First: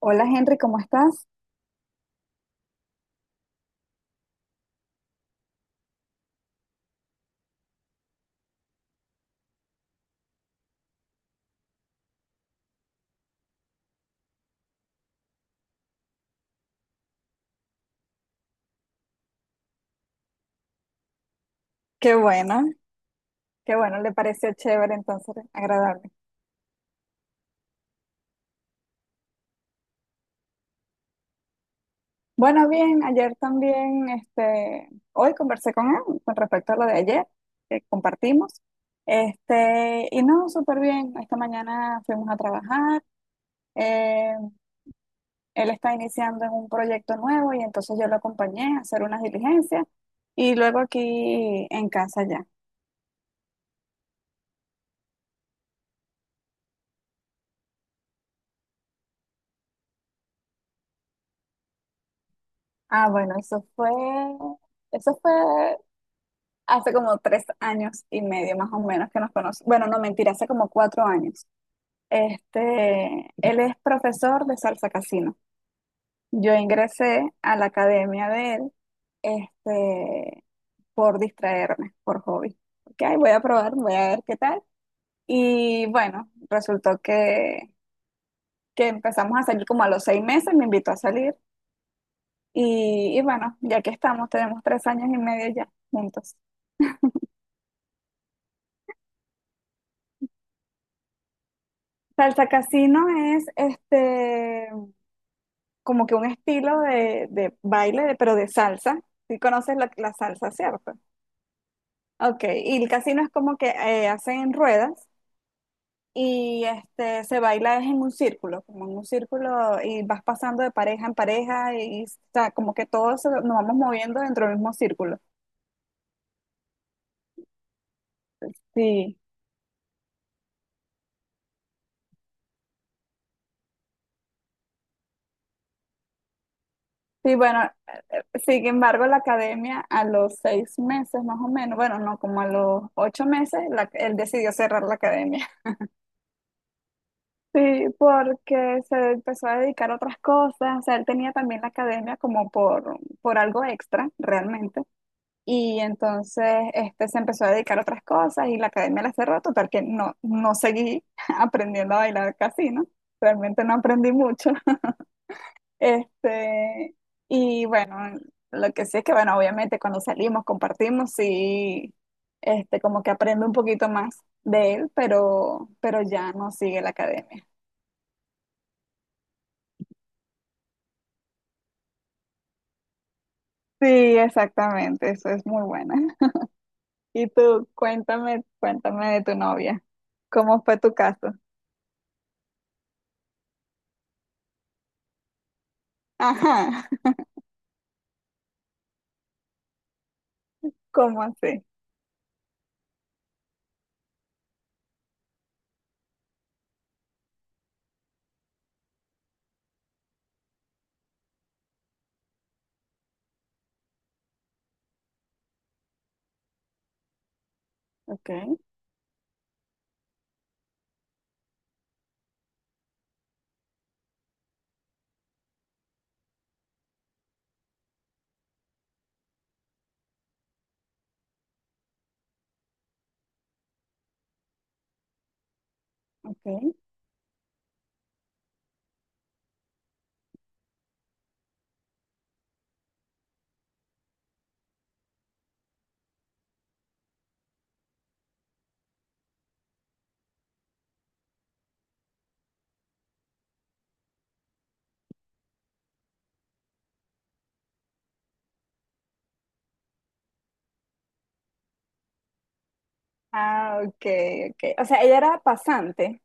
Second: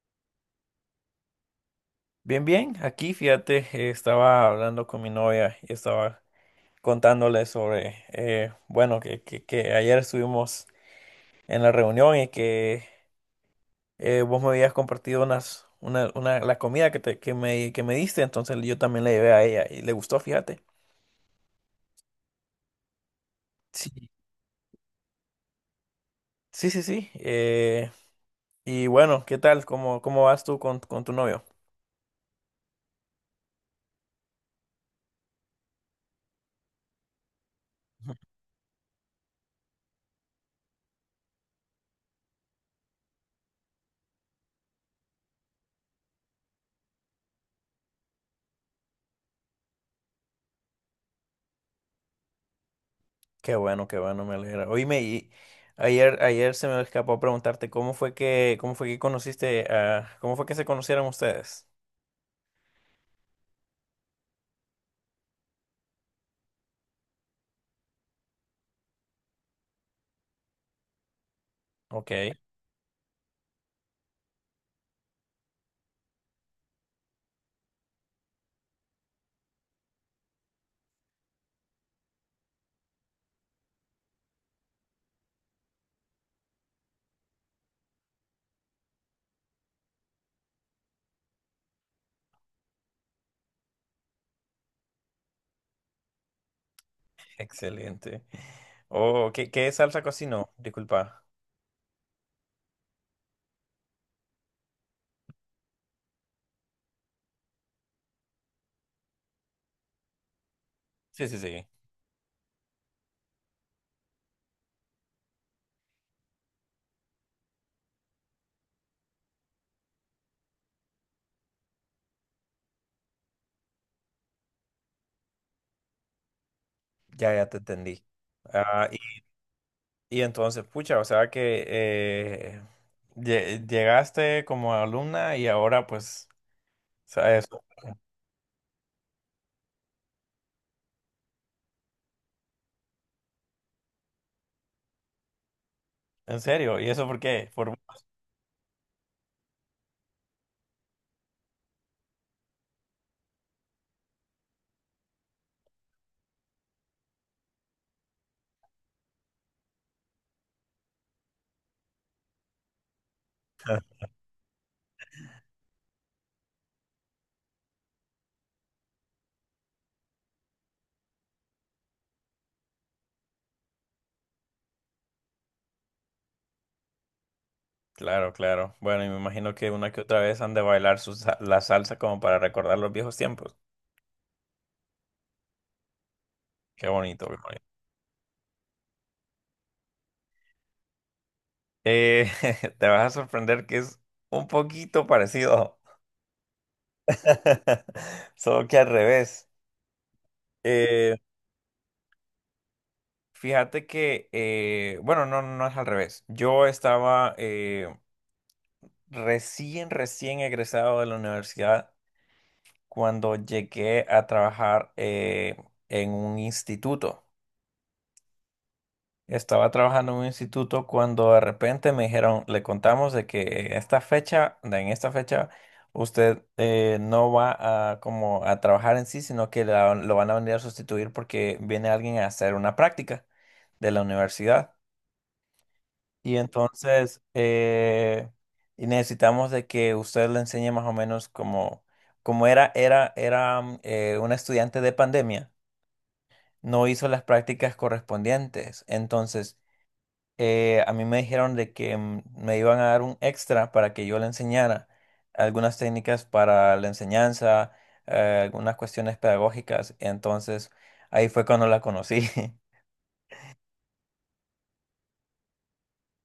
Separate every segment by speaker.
Speaker 1: Hola Henry, ¿cómo estás?
Speaker 2: Bien, bien, aquí fíjate, estaba hablando con mi novia y estaba contándole sobre, bueno, que ayer estuvimos en la reunión y que vos me habías compartido una, la comida que me diste, entonces yo también la llevé a ella y le gustó, fíjate.
Speaker 1: Qué bueno, qué
Speaker 2: Sí.
Speaker 1: bueno, le pareció chévere, entonces agradable.
Speaker 2: Sí, sí, sí. Y bueno, ¿qué tal? ¿Cómo vas tú con tu novio?
Speaker 1: Bueno, bien, ayer también, este, hoy conversé con él con respecto a lo de ayer que compartimos. Este, y no, súper bien. Esta mañana fuimos a trabajar. eh, Él está iniciando en un proyecto nuevo y entonces yo lo acompañé a hacer unas diligencias y luego aquí en casa ya.
Speaker 2: Qué bueno, me alegra. Oíme, y ayer se me escapó preguntarte cómo fue que conociste a, cómo fue que se conocieron ustedes.
Speaker 1: Ah, bueno, eso fue hace como tres años y medio más o menos que nos conocemos. Bueno, no, mentira, hace como 4 años.
Speaker 2: Ok,
Speaker 1: Este, él es profesor de salsa casino. Yo ingresé a la academia de él, este, por distraerme, por hobby. Ok, voy a probar, voy a ver qué tal. Y bueno, resultó que empezamos a salir como a los 6 meses, me invitó a salir. Y bueno, ya que estamos, tenemos 3 años y medio ya juntos.
Speaker 2: excelente. Oh, ¿qué, qué salsa cocinó? Disculpa.
Speaker 1: Salsa Casino es este, como que un estilo de baile, pero de salsa. Si conoces la salsa, ¿cierto?
Speaker 2: Sí, sí, sí.
Speaker 1: Ok, y el casino es como que hacen ruedas y este, se baila es en un círculo, como en un círculo y vas pasando de pareja en pareja y, o sea, como que todos nos vamos moviendo dentro del mismo círculo.
Speaker 2: Ya, ya te entendí. Ah,
Speaker 1: Sí,
Speaker 2: y entonces, pucha, o sea que llegaste como alumna y ahora pues, o
Speaker 1: sí,
Speaker 2: sea,
Speaker 1: bueno,
Speaker 2: eso,
Speaker 1: sin embargo, la academia a los seis meses más o menos, bueno, no, como a los 8 meses, él decidió cerrar la academia.
Speaker 2: en serio, ¿y eso por qué?
Speaker 1: Sí, porque se empezó a dedicar a otras cosas, o sea, él tenía también la academia como por algo extra, realmente, y entonces este, se empezó a dedicar a otras cosas y la academia la cerró, total que no, no seguí aprendiendo a bailar casino, realmente no aprendí mucho, este, y bueno, lo que sí es que, bueno, obviamente cuando salimos, compartimos, sí, este, como que aprendo un poquito más de él, pero ya no sigue la academia.
Speaker 2: Claro, claro. Bueno, y me imagino que una que otra vez han de bailar la salsa como para recordar los viejos tiempos.
Speaker 1: Sí, exactamente, eso es muy buena.
Speaker 2: Qué bonito,
Speaker 1: Y
Speaker 2: qué bonito.
Speaker 1: tú, cuéntame, cuéntame de tu novia. ¿Cómo fue tu caso?
Speaker 2: Eh, te vas a sorprender que es un poquito parecido,
Speaker 1: Ajá,
Speaker 2: solo que al revés. Eh,
Speaker 1: ¿cómo así?
Speaker 2: fíjate que, bueno, no, no es al revés. Yo estaba recién egresado de la universidad cuando llegué a trabajar en un instituto.
Speaker 1: Ok,
Speaker 2: Estaba trabajando en un instituto cuando de repente me dijeron, le contamos de que esta fecha, de en esta fecha, usted no va a como a trabajar en sí, sino que lo van a venir a sustituir porque viene alguien a hacer una práctica de la universidad. Y
Speaker 1: ok.
Speaker 2: entonces eh, y necesitamos de que usted le enseñe más o menos como, como era, una estudiante de pandemia, no hizo las prácticas correspondientes. Entonces a mí me dijeron de que me iban a dar un extra para que yo le enseñara algunas técnicas para la enseñanza, algunas cuestiones pedagógicas. Entonces, ahí fue cuando la conocí.
Speaker 1: Ah, ok, ok. O sea, ella era pasante.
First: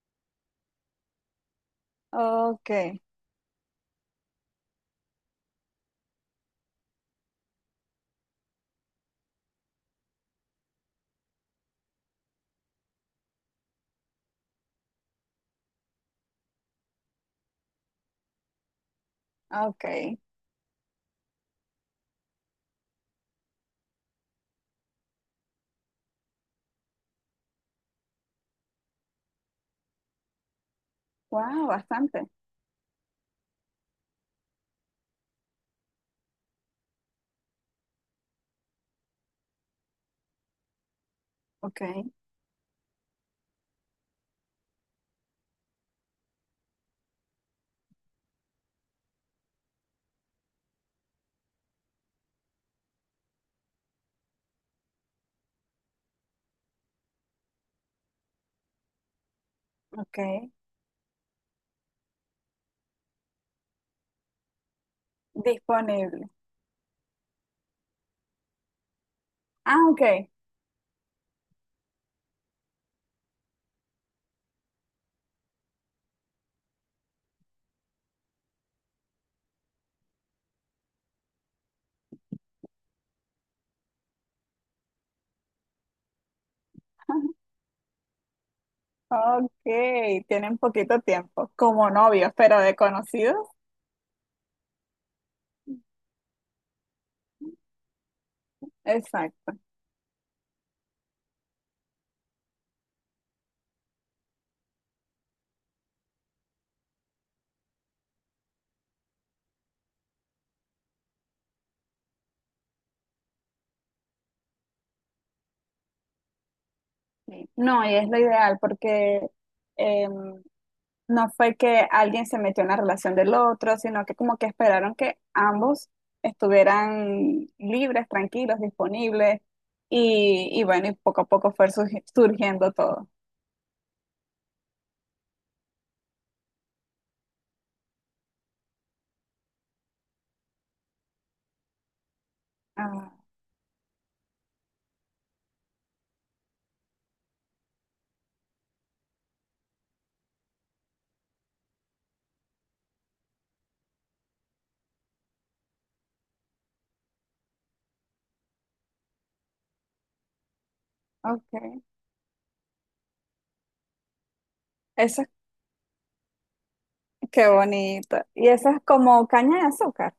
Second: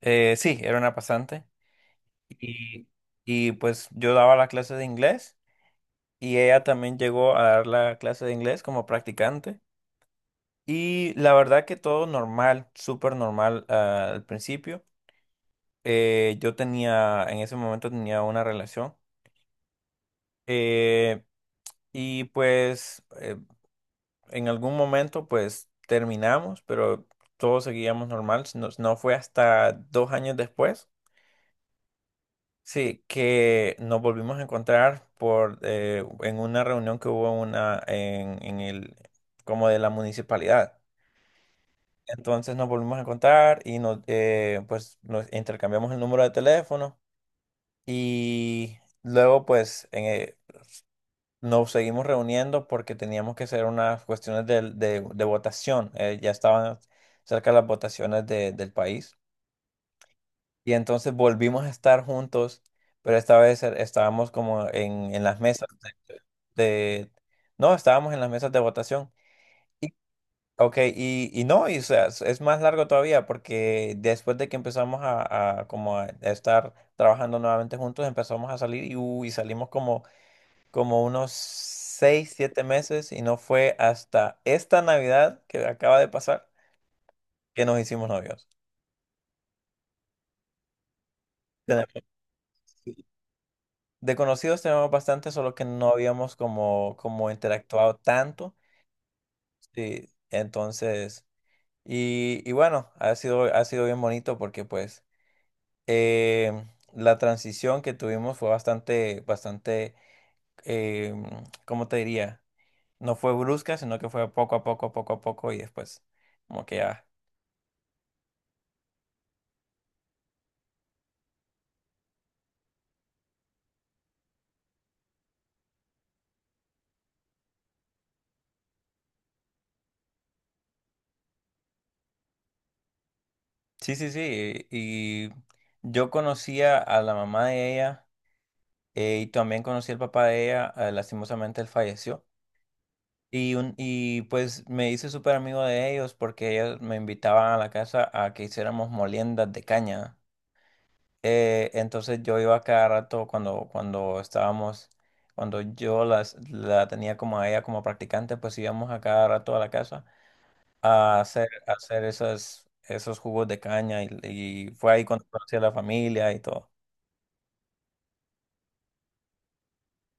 Speaker 2: Sí, era una pasante.
Speaker 1: Ok,
Speaker 2: Y, y pues yo daba la clase de inglés y ella también llegó a dar la clase de inglés como practicante. Y la verdad que todo normal, súper normal, ah, al principio. Yo tenía, en ese momento tenía una relación.
Speaker 1: ok.
Speaker 2: Eh, Y pues eh, en algún momento pues terminamos, pero todos seguíamos normal. No, no fue hasta dos años después,
Speaker 1: Wow, bastante.
Speaker 2: sí, que nos volvimos a encontrar por en una reunión que hubo una en el como de la municipalidad.
Speaker 1: Ok,
Speaker 2: Entonces nos volvimos a encontrar y nos pues nos intercambiamos el número de teléfono y luego nos seguimos reuniendo porque teníamos que hacer unas cuestiones de votación. Ya estaban cerca las votaciones del país.
Speaker 1: ok,
Speaker 2: Y entonces volvimos a estar juntos, pero esta vez estábamos como en las mesas
Speaker 1: disponible.
Speaker 2: de, de- no, estábamos en las mesas de votación.
Speaker 1: Ah,
Speaker 2: Y,
Speaker 1: ok.
Speaker 2: ok, y no, y, o sea, es más largo todavía porque después de que empezamos a como a estar trabajando nuevamente juntos, empezamos a salir y, uy, salimos como unos seis, siete meses y no fue hasta esta Navidad que acaba de pasar que nos hicimos novios.
Speaker 1: Ok, tienen poquito tiempo como
Speaker 2: Tenemos,
Speaker 1: novios, pero de conocidos.
Speaker 2: de conocidos tenemos bastante, solo que no habíamos como, como interactuado tanto.
Speaker 1: Exacto.
Speaker 2: Sí, entonces, y bueno, ha sido bien bonito porque pues eh, la transición que tuvimos fue bastante, eh, ¿cómo te diría? No fue brusca, sino que fue poco a poco y después como que ya.
Speaker 1: Sí. No, y es lo ideal porque em, no fue que alguien se metió en la relación del otro, sino que como que esperaron que ambos estuvieran libres, tranquilos, disponibles y bueno, y poco a poco fue surgiendo todo.
Speaker 2: Sí, sí, sí. Y yo conocía a la mamá de ella y también conocí al papá de ella. Lastimosamente él falleció.
Speaker 1: Ah,
Speaker 2: Y pues me hice súper amigo de ellos porque ellos me invitaban a la casa a que hiciéramos moliendas de caña. Entonces yo iba cada rato cuando estábamos, cuando yo la tenía como a ella como practicante, pues íbamos a cada rato a la casa a
Speaker 1: ok.
Speaker 2: hacer esos jugos de caña y fue ahí
Speaker 1: Eso
Speaker 2: cuando
Speaker 1: es,
Speaker 2: conocí a la familia y todo.
Speaker 1: qué bonito. Y eso es como caña de azúcar.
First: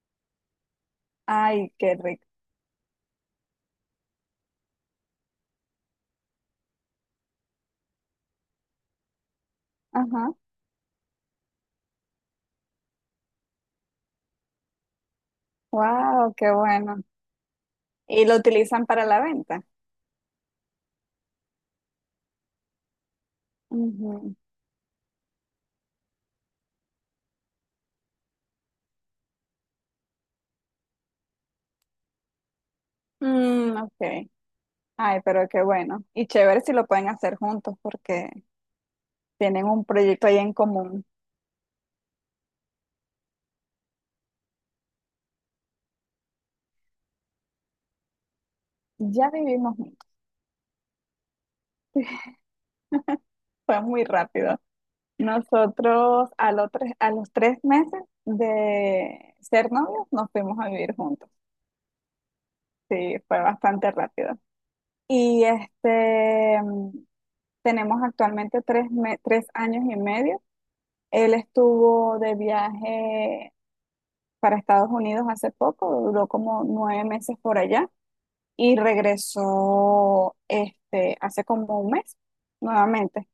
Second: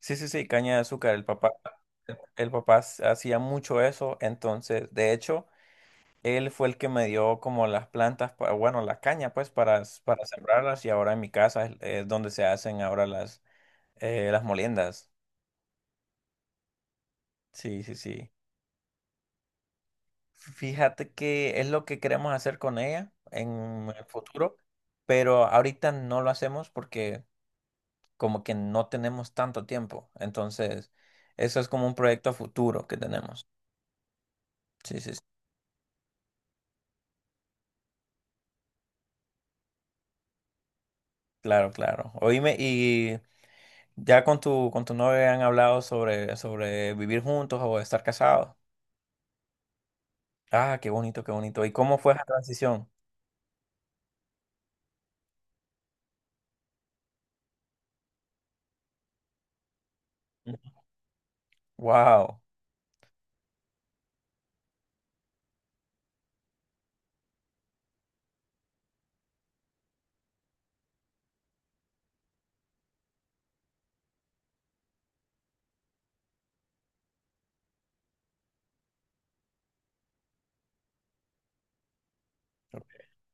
Speaker 2: Sí, sí, sí, caña de azúcar. El papá,
Speaker 1: Ay, qué rico.
Speaker 2: el papá hacía mucho eso, entonces, de hecho, él fue el que me dio como las plantas, bueno, la caña, pues, para, para
Speaker 1: Ajá.
Speaker 2: sembrarlas y ahora en mi casa es donde se hacen ahora las moliendas.
Speaker 1: Wow, qué bueno.
Speaker 2: Sí, sí,
Speaker 1: Y
Speaker 2: sí.
Speaker 1: lo utilizan para la venta.
Speaker 2: Fíjate que es lo que queremos hacer con ella en el
Speaker 1: Ujú.
Speaker 2: futuro, pero ahorita no lo hacemos porque como que no tenemos tanto tiempo. Entonces, eso es como un proyecto a futuro que tenemos.
Speaker 1: Mm, ok.
Speaker 2: Sí, sí, sí.
Speaker 1: Ay, pero qué bueno. Y chévere si lo pueden hacer juntos porque tienen un proyecto ahí en común.
Speaker 2: Claro, claro. Oíme, y ya con tu novia han hablado sobre, sobre vivir juntos o estar casados.
Speaker 1: Ya vivimos juntos.
Speaker 2: Ah, qué bonito, qué bonito. ¿Y cómo fue esa transición?
Speaker 1: Fue muy rápido. Nosotros a los tres meses de ser novios nos fuimos a vivir juntos.
Speaker 2: Wow,
Speaker 1: Sí, fue bastante rápido. Y este, tenemos actualmente tres años y medio. Él estuvo de viaje para Estados Unidos hace poco, duró como 9 meses por allá y regresó este, hace como un mes nuevamente.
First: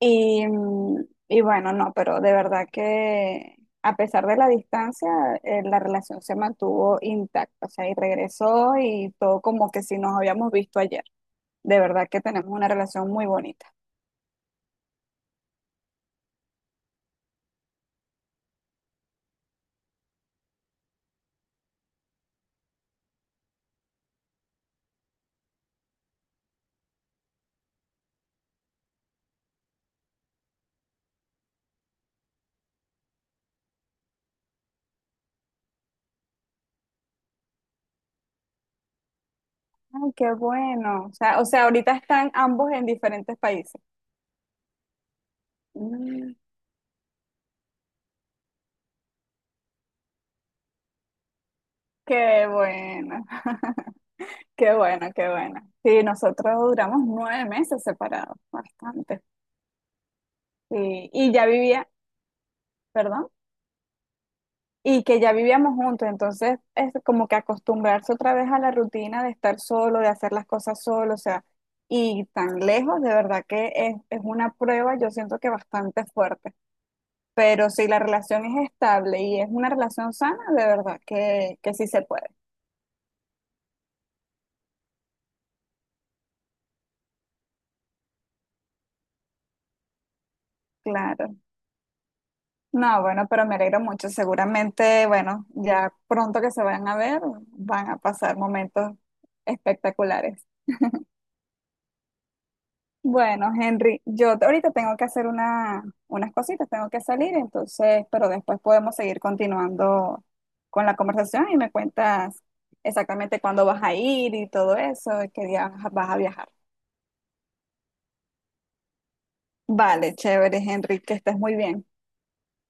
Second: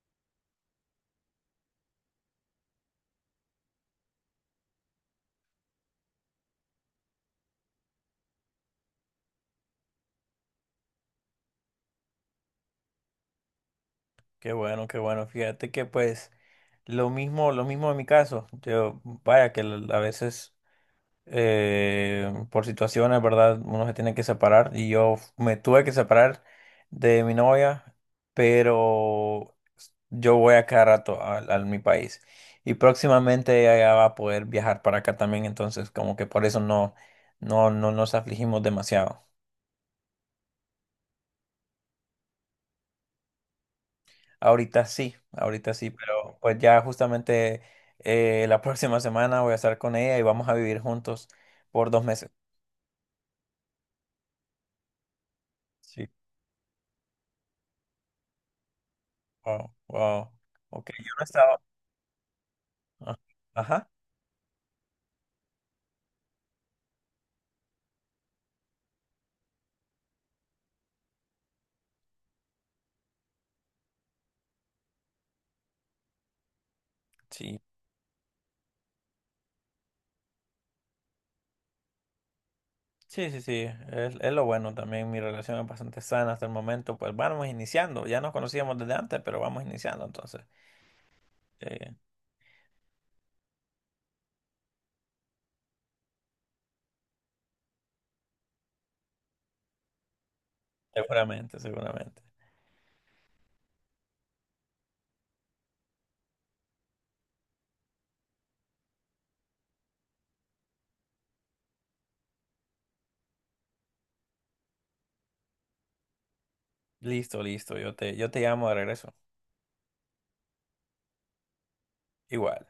Speaker 1: Y, y bueno, no, pero de verdad que a pesar de la distancia, la relación se mantuvo intacta, o sea, y regresó y todo como que si nos habíamos visto ayer. De verdad que tenemos una relación muy bonita.
Speaker 2: qué bueno, qué bueno. Fíjate que pues lo mismo en mi caso. Yo, vaya, que a veces por situaciones, ¿verdad? Uno se tiene que separar y yo me tuve que separar de mi novia, pero yo voy a cada rato a mi país y próximamente ella va a poder viajar para acá también, entonces como que por eso no, no, no nos afligimos demasiado.
Speaker 1: Ay, qué bueno. O sea, ahorita están ambos en diferentes países.
Speaker 2: Ahorita sí,
Speaker 1: Mm,
Speaker 2: pero pues ya justamente la próxima semana voy a estar con ella y vamos a vivir juntos por dos meses.
Speaker 1: qué bueno, qué bueno, qué bueno. Sí,
Speaker 2: Sí,
Speaker 1: nosotros duramos 9 meses separados, bastante.
Speaker 2: wow, wow. Ok, yo
Speaker 1: Sí,
Speaker 2: no
Speaker 1: y ya
Speaker 2: estaba.
Speaker 1: vivía,
Speaker 2: Ah,
Speaker 1: perdón.
Speaker 2: ajá,
Speaker 1: Y que ya vivíamos juntos, entonces es como que acostumbrarse otra vez a la rutina de estar solo, de hacer las cosas solo, o sea, y tan lejos, de verdad que es, una prueba, yo siento que bastante fuerte,
Speaker 2: sí,
Speaker 1: pero si la relación es estable y es una relación sana, de verdad que sí se puede,
Speaker 2: sí, sí, sí, es lo bueno también, mi relación es bastante sana hasta el momento, pues vamos iniciando, ya nos conocíamos desde antes, pero vamos iniciando entonces,
Speaker 1: claro.
Speaker 2: eh,
Speaker 1: No, bueno, pero me alegro mucho, seguramente, bueno, ya pronto que se vayan a ver, van a pasar momentos espectaculares.
Speaker 2: seguramente, seguramente.
Speaker 1: Bueno, Henry, ahorita tengo que hacer unas cositas, tengo que salir, entonces, pero después podemos seguir continuando con la conversación y me cuentas exactamente cuándo vas a ir y todo eso, y qué día vas a viajar.
Speaker 2: Listo, listo, yo te llamo de regreso,
Speaker 1: Vale, chévere, Henry, que estés muy bien.
Speaker 2: igual.